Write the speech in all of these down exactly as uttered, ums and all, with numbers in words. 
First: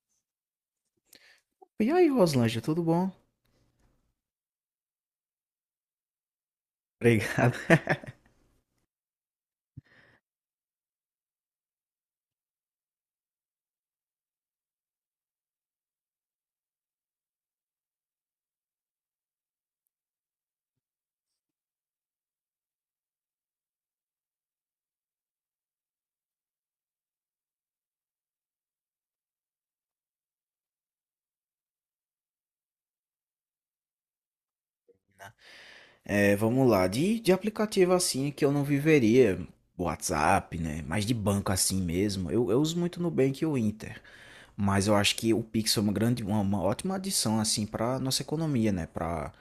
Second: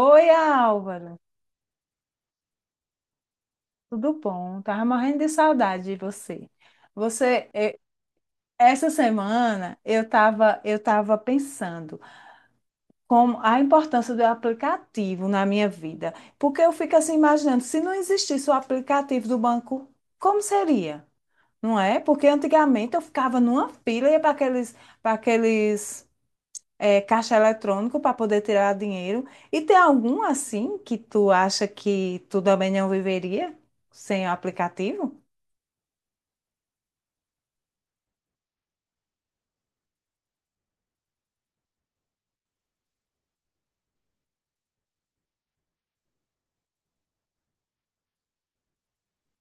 Oi, Álvaro, E aí, Roslândia, tudo bom? tudo bom? Tava morrendo de saudade de você. Você, Obrigado. eh, essa semana eu estava eu tava pensando como a importância do aplicativo na minha vida, porque eu fico assim imaginando, se não existisse o aplicativo do banco, como seria? Não é? Porque antigamente eu ficava numa fila e ia para aqueles, para aqueles é, caixa eletrônico para poder tirar dinheiro. E tem algum assim que tu acha que tu também não viveria sem o aplicativo? É, vamos lá. De, de aplicativo assim que eu não viveria, WhatsApp, né? Mas de banco assim mesmo. Eu, eu uso muito Nubank e o Inter. Mas eu acho que o Pix é uma grande, uma, uma ótima adição assim para nossa economia, né? Para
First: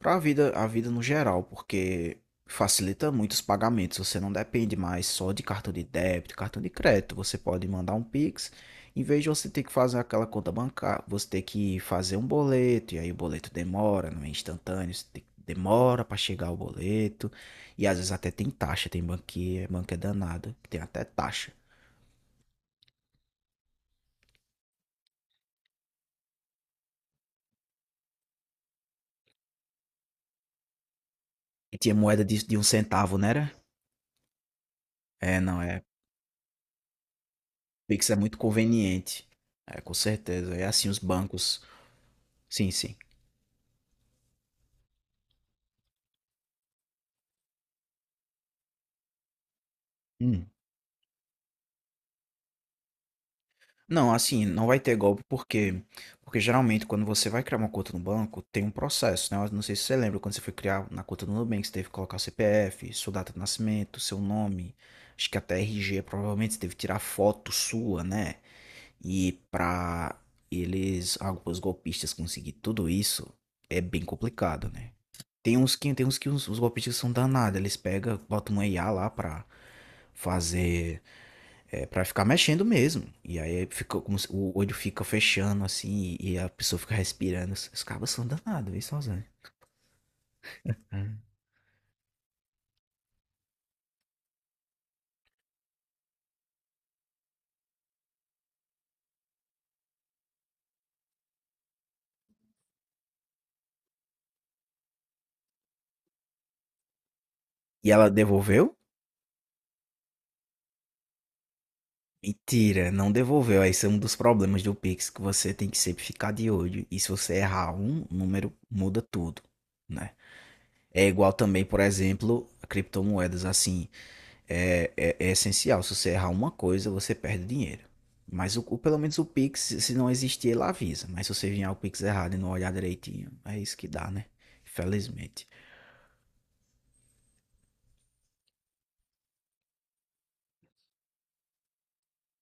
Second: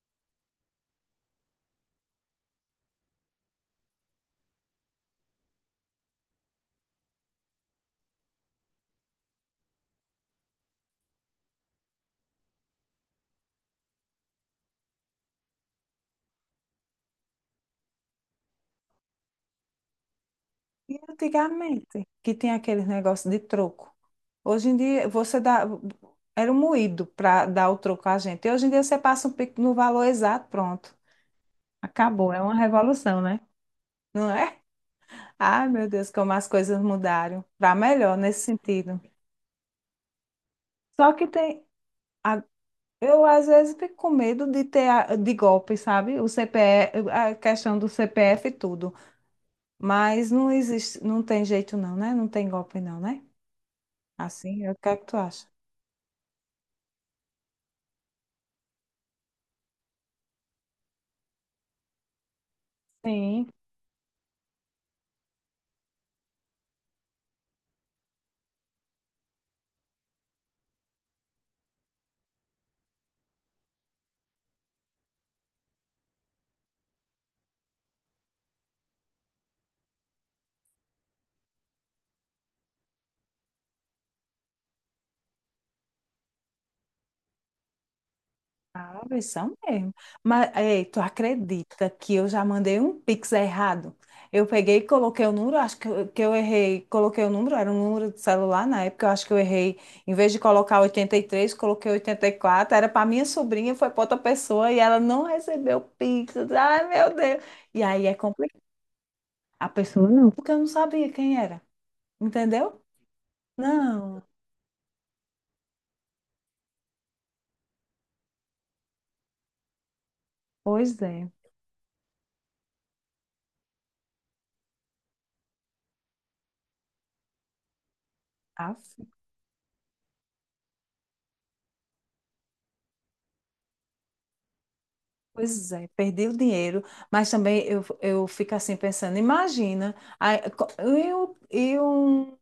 para a vida, a vida no geral, porque facilita muito os pagamentos. Você não depende mais só de cartão de débito, cartão de crédito. Você pode mandar um Pix. Em vez de você ter que fazer aquela conta bancária, você ter que fazer um boleto, e aí o boleto demora, não é instantâneo, você tem- que demora para chegar o boleto, e às vezes até tem taxa, tem banquinha, banco é danado, que tem E até taxa. antigamente, que tem aqueles negócios de troco. Hoje em dia, você dá. Era um moído para dar o troco a gente. E hoje em dia, você passa um pico no valor exato, pronto. E tinha moeda Acabou. É de, uma de um centavo, revolução, né? né? Era? Não é? É, não, Ai, é. meu Deus, como as coisas mudaram. Para Pix é melhor muito nesse sentido. conveniente. É, com certeza. É assim os Só que bancos. tem. Sim, sim. Eu às vezes fico com medo de ter a- de golpe, sabe? O C CPF, a questão do C P F e tudo. Mas Hum. não existe, não tem jeito não, né? Não tem golpe não, né? Não, assim, Assim, não é o vai que ter é que tu golpe acha? porque porque geralmente quando você vai criar uma conta no banco, tem um processo, né? Eu não sei se você lembra, quando você foi criar na conta do Nubank, você teve que colocar o C P F, sua data de Sim. nascimento, seu nome, acho que até R G, provavelmente você teve que tirar foto sua, né? E pra eles, alguns golpistas conseguir tudo isso, é bem complicado, né? Tem uns que tem uns que os, os golpistas são danados, eles pegam, botam um I A lá pra fazer é pra ficar mexendo mesmo. E aí fica como se- o olho fica fechando assim e a pessoa fica respirando. Os os cabos são danados, viu, Sabe, sozinho. são mesmo. Mas, ei, tu acredita que eu já mandei um Pix errado? Eu peguei e coloquei o número, acho que eu, que eu errei, coloquei o número, era um número de celular na época, eu acho que eu errei. Em vez de colocar oitenta e três, coloquei oitenta e quatro. Era para minha sobrinha, foi para outra pessoa e ela não recebeu o Pix. Ai, meu Deus. E E aí ela é complicado. devolveu? A pessoa não, porque eu não sabia quem era, entendeu? Mentira, não devolveu. Esse é um dos Não, problemas do Pix, que você tem que sempre ficar de olho. E se você errar um número, muda tudo, né? pois É é. igual também, por exemplo, a criptomoedas assim. é, é, é essencial. Se você errar uma coisa, você perde dinheiro. Mas o, o- pelo menos o Pix, se não existir, ele avisa. Mas se você vier o Pix errado e não olhar direitinho, é isso que dá, né? Infelizmente. Pois é, perdi o dinheiro, mas também eu, eu fico assim pensando, imagina, aí, co- e um e um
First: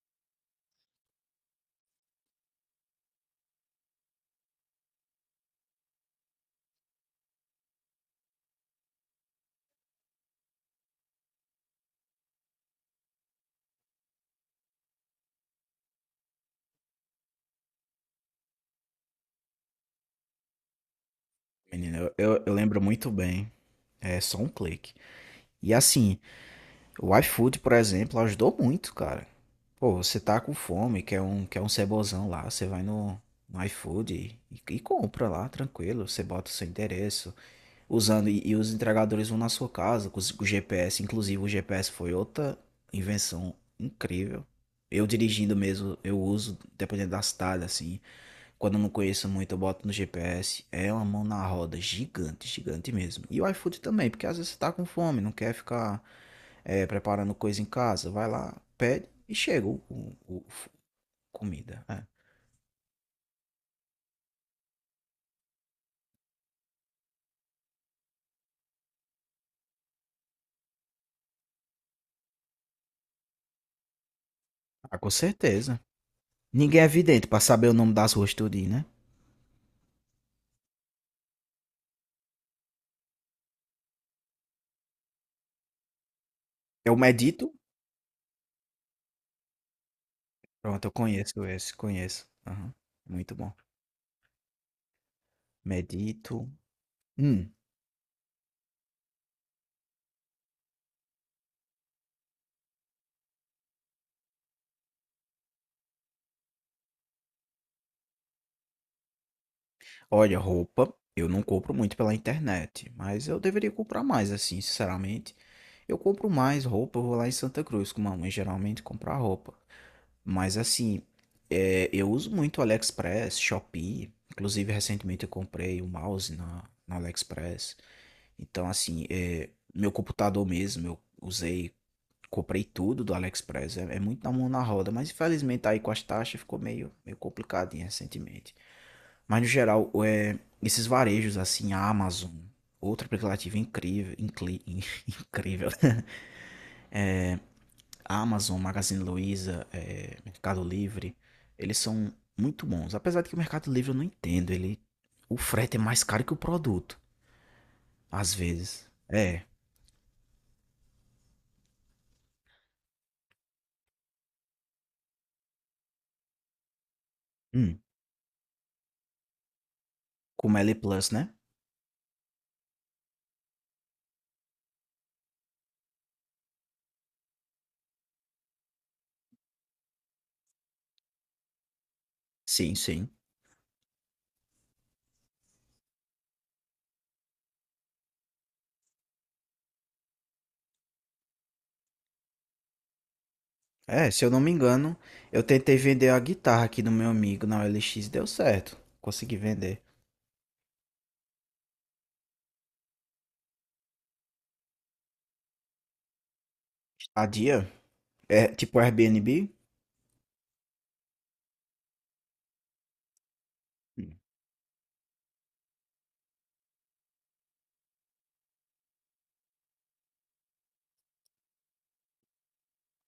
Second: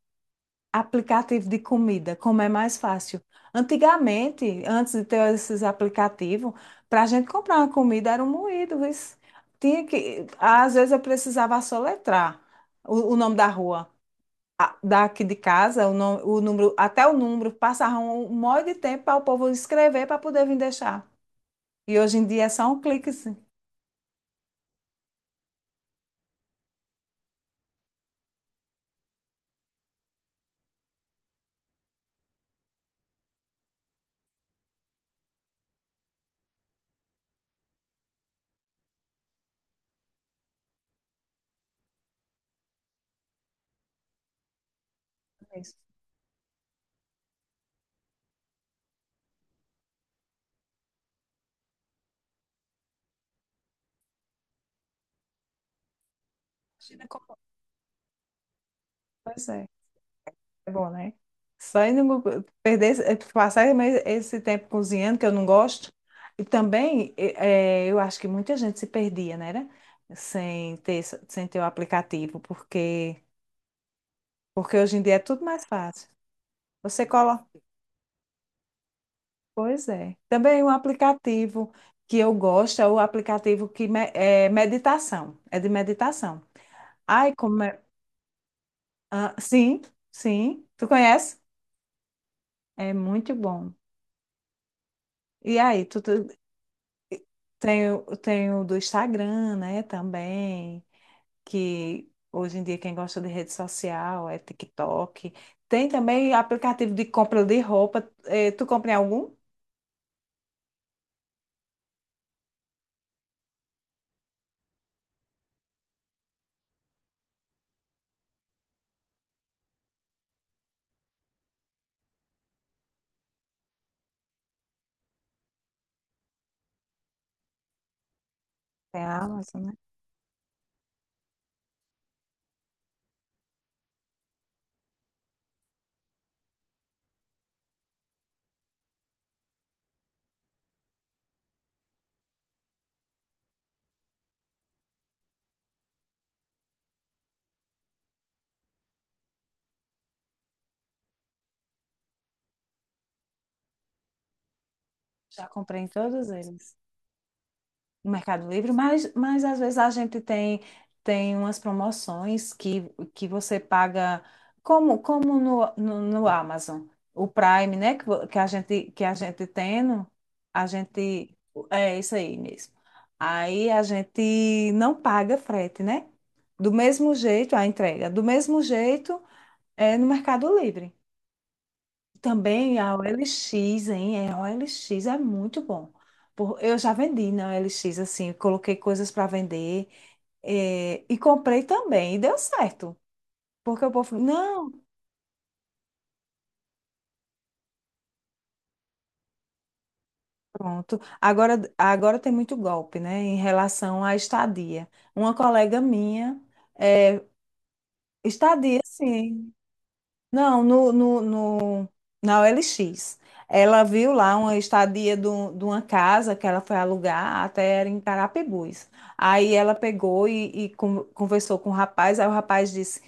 aplicativo de comida, como é mais fácil. Antigamente, antes de ter esses aplicativos, para a gente comprar uma comida era um moído, isso. Tinha que, às vezes eu precisava soletrar o, o nome da rua, a- daqui de casa, o, nome, o número, até o número, passava um monte de tempo para o povo escrever para poder vir deixar. Menino, E eu, hoje em eu- dia é eu só lembro um muito clique, assim. bem. É só um clique. E assim, o iFood, por exemplo, ajudou muito, cara. Pô, você tá com fome, quer um, quer um cebozão lá, você vai no, no iFood e, e compra lá, tranquilo. Você bota o seu endereço, usando e, e os entregadores vão na sua casa com, os- com o G P S. Inclusive, o G P S foi outra invenção incrível. Eu dirigindo mesmo, eu uso, dependendo da cidade, assim. Quando eu não conheço muito, eu boto no G P S. É uma mão na roda, gigante, gigante mesmo. E o iFood também, porque às vezes você tá com fome, não quer ficar é, Imagina preparando como- coisa em casa. Vai lá, pede e Pois chega é, o, o- o- é bom, né? comida. Só É. indo no- perder, esse- eh, passar mais esse tempo cozinhando, que eu não gosto. E também, eh, eh, eu acho que muita gente se perdia, né? né? Sem ter, esse- sem ter o aplicativo, porque, porque hoje Ah, em com dia é tudo mais certeza. fácil. Ninguém é Você vidente pra coloca. saber o nome das ruas tudinho, né? Pois é. Também um aplicativo que eu gosto é o aplicativo que me- é meditação. É de meditação. Eu Ai, medito. como é. Ah, sim, sim. Pronto, Tu eu conhece? conheço esse, conheço. Aham. É Muito muito bom. bom. E aí, tu, tu Medito. Hum, tem, o- tem o do Instagram, né, também, que hoje em dia quem gosta de rede social é TikTok. Tem também aplicativo de compra de roupa. Eh, tu compra em algum? olha, roupa, eu não compro muito pela internet, mas eu deveria comprar mais, assim, sinceramente. Eu compro mais roupa, eu vou lá em Santa Cruz com mamãe, geralmente comprar roupa. Mas assim, é, eu uso muito AliExpress, Shopee. Inclusive, recentemente eu comprei um mouse na, na AliExpress. Então, Tem assim, a é, Amazon, né? meu computador mesmo, eu usei. Comprei tudo do AliExpress, é, é muito na mão na roda, mas infelizmente aí com as taxas ficou meio, meio complicadinho recentemente. Mas no geral, é, esses varejos assim, a Amazon, outro aplicativo incrível, incli- incrível, né? A Amazon, Magazine Luiza, é, Mercado Livre, eles são muito bons. Apesar de que o Mercado Livre eu não entendo, ele, o Já frete é comprei em mais caro todos que o eles. produto, No às Mercado Livre, vezes. mas, É, mas às vezes a gente tem, tem umas promoções que, que você paga, como, como no, no, no Amazon, o Prime, hum, né? Que, vo- que a gente, que a gente tendo, como a L Plus, né? gente. É isso aí mesmo. Aí a gente não paga frete, né? Do mesmo jeito, a entrega, do mesmo jeito é no Mercado Livre. Sim, Também a sim. O L X, hein? É, a O L X é muito bom. Por- Eu já vendi na O L X, assim, coloquei coisas para vender, eh, e comprei também, e deu certo. Porque o povo, É, se falou, eu não me não, engano, eu tentei vender a guitarra aqui do meu amigo na O L X, deu certo. Consegui vender. pronto. Agora, agora tem muito golpe, né, em relação à estadia. Uma colega minha, eh, A dia? É tipo estadia, Airbnb? sim. Não, no, no, no, na O L X. Ela viu Hum. lá uma estadia do- de uma casa que ela foi alugar, até era em Carapebus. Aí ela pegou e, e con- conversou com o rapaz, aí o rapaz disse,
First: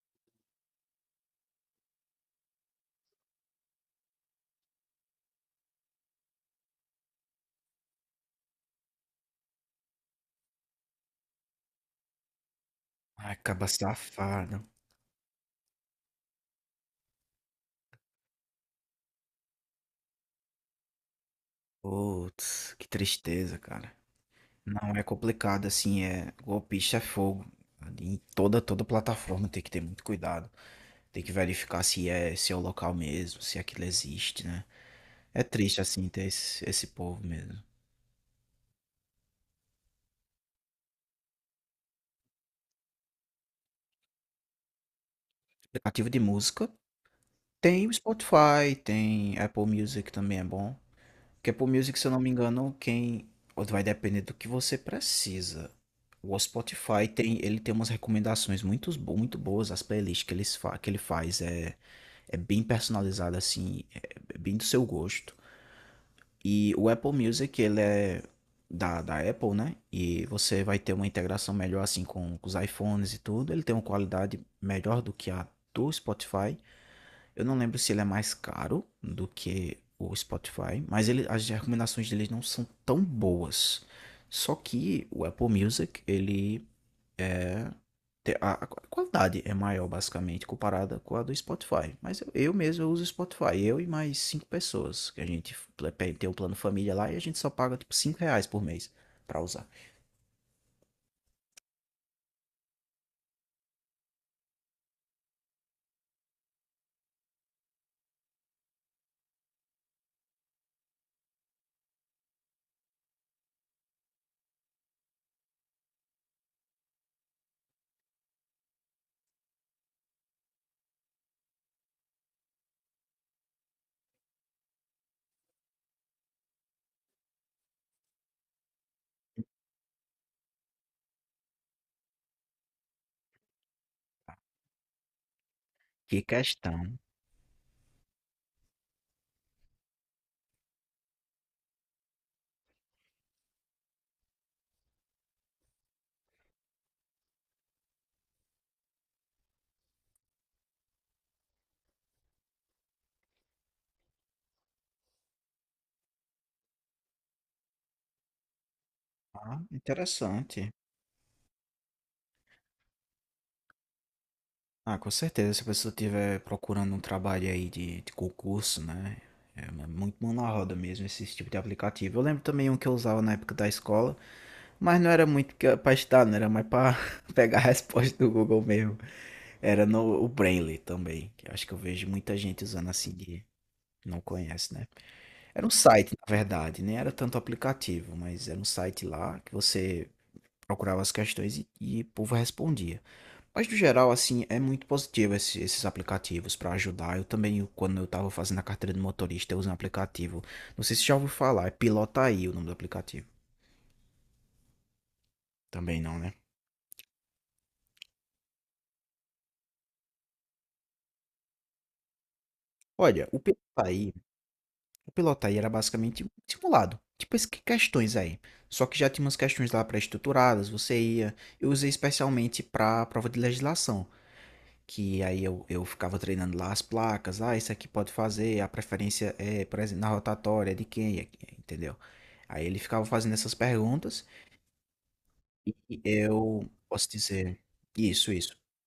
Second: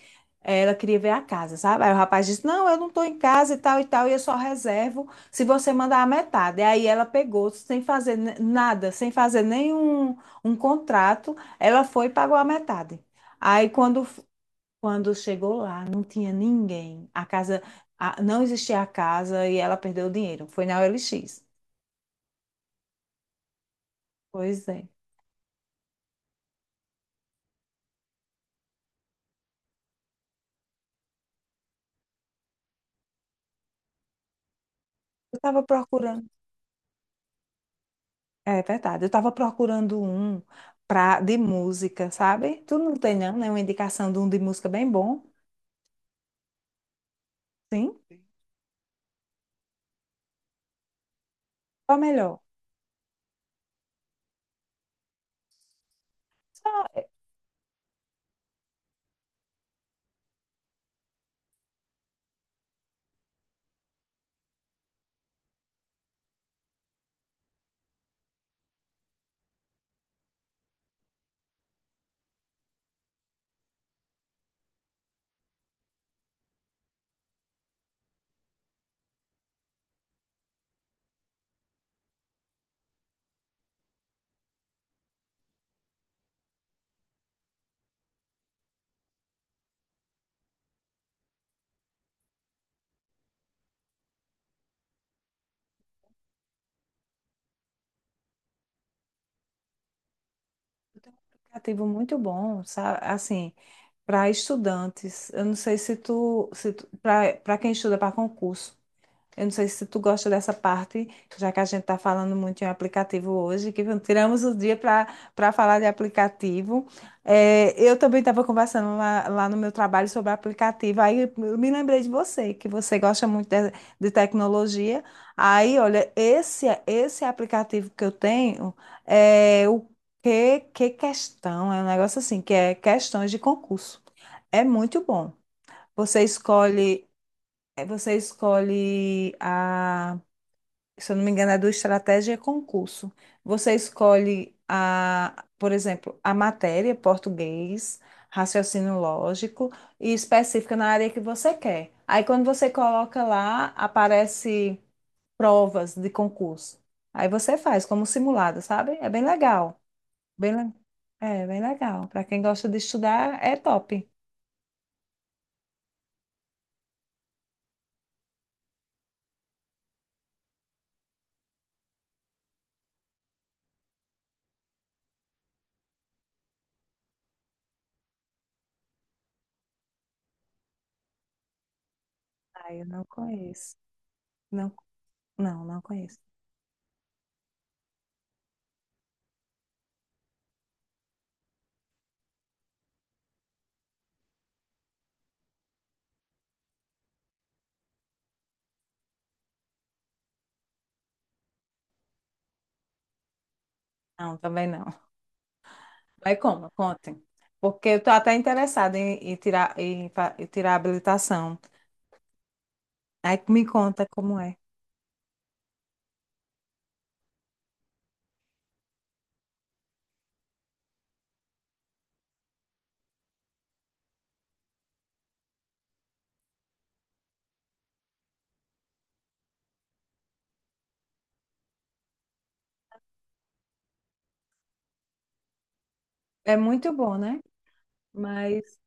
eh, ela queria ver a casa, sabe? Aí o rapaz disse, não, eu não estou em casa e tal e tal, e eu só reservo se você mandar a metade. Aí ela pegou, sem fazer n- nada, sem fazer nenhum um contrato, ela foi e pagou a metade. Ai, caba Aí quando safado. quando chegou lá, não tinha ninguém. A casa, a- não existia a casa e ela perdeu o dinheiro. Foi na O L X. Putz, que tristeza, cara. Pois é. Não é complicado, assim, é golpista é fogo. Em toda, toda plataforma tem que ter muito cuidado. Tem que verificar se é, se é o local mesmo, se aquilo existe, né? Eu É estava triste, assim, ter procurando. esse, esse povo mesmo. É verdade. Eu estava procurando um pra, de música, sabe? Tu não tem, não, né? Uma indicação de um de música bem bom. Aplicativo de música tem o Sim. Sim. Spotify, tem Apple Music também é bom. Porque Apple Music, Qual é se eu não me melhor? engano, quem ou vai depender do que você precisa. O Só Spotify tem, ele tem umas recomendações muito, bo- muito boas, as playlists que, eles fa que ele faz. É, é bem personalizado assim, é é bem do seu gosto. E o Apple Music, ele é da, da Apple, né? E você vai ter uma integração melhor assim com, com os iPhones e tudo. Ele tem uma qualidade melhor do que a do Spotify. Eu não lembro se ele é mais caro do que o Spotify, mas ele, as recomendações dele não são tão boas. Só que o Apple Music, ele te- A, a qualidade é maior, basicamente, comparada com a do Spotify. Mas eu, eu mesmo eu uso o Spotify, eu e mais cinco pessoas, que a gente pl- pe- tem o plano família lá e a gente só paga, tipo, cinco reais por mês para usar. eu tenho um aplicativo muito bom, sabe? Assim, para estudantes. Eu não sei se tu, se tu para quem estuda para concurso. Eu não sei se tu gosta dessa parte, já que a gente está falando muito em aplicativo hoje, que tiramos o dia para para falar de aplicativo. É, eu também estava conversando lá, lá no meu trabalho sobre aplicativo, aí eu me lembrei de você, que você gosta muito de, de tecnologia. Aí, olha, esse, esse aplicativo que eu tenho é o que, que questão, é um negócio assim, que é questões de concurso. É muito bom. Que Você questão. escolhe é, Você escolhe a, se eu não me engano, é do Estratégia e Concurso. Você escolhe a, por exemplo, a matéria, português, raciocínio lógico e específica na área que você quer. Aí quando você coloca lá, aparece provas de concurso. Aí você faz como simulado, sabe? É bem Ah, legal. Bem, interessante. le- é bem legal. Para quem gosta de estudar, é top. Ah, com certeza, se a pessoa estiver procurando um trabalho aí de, de concurso, né? É mu- muito mão na roda mesmo esse tipo de aplicativo. Eu lembro também um que eu usava na época da escola, mas não era muito que- pra estudar, não era mais pra pegar a resposta do Google mesmo. Era no o Brainly também, que eu acho que eu vejo muita gente Ah, eu usando não assim que conheço. não conhece, Não, né? não, Era um não site, conheço. na verdade, nem era tanto aplicativo, mas era um site lá que você procurava as questões e, e o povo respondia. Mas no geral, assim, é muito positivo esse- esses aplicativos para ajudar. Eu também, eu- quando eu tava fazendo a carteira de motorista, eu usei um aplicativo. Não sei se já ouviu falar, é Pilotaí o nome do aplicativo. Não, também não. Também não, né? Aí como? Contem. Porque eu tô até interessada em, em tirar, em, fa- em tirar a habilitação. Olha, o Aí me conta Pilotaí. como é. O piloto aí era basicamente um simulado. Tipo essas questões aí. Só que já tinha umas questões lá pré-estruturadas, você ia. Eu usei especialmente para a prova de legislação. Que aí eu, eu ficava treinando lá as placas. Ah, isso aqui pode fazer. A preferência é, por exemplo, na rotatória de quem, é entendeu? Aí ele ficava fazendo essas perguntas. E É eu muito posso bom, né? dizer. Isso, isso. Mas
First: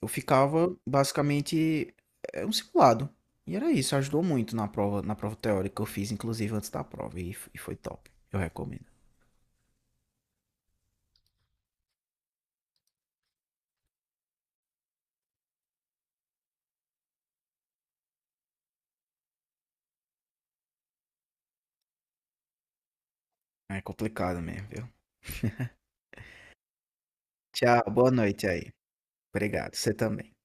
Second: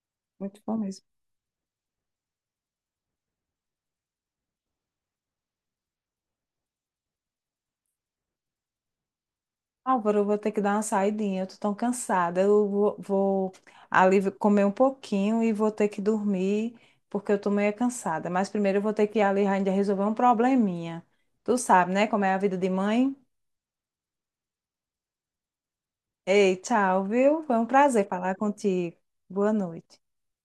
Eu muito ficava bom mesmo. basicamente é um simulado. E era isso, ajudou muito na prova, na prova teórica que eu fiz, inclusive antes da prova, e, f- e foi top. Eu recomendo. Álvaro, eu vou ter que dar uma saidinha. Eu tô tão cansada. Eu vou, vou ali comer um pouquinho e vou ter que dormir, porque eu tô meio cansada. Mas primeiro eu vou ter que ir ali ainda resolver um probleminha. Tu sabe, né? Como é a vida de mãe. É complicado mesmo, viu? Ei, tchau, viu? Foi um Tchau, prazer boa falar noite aí. contigo. Boa Obrigado, você noite. também.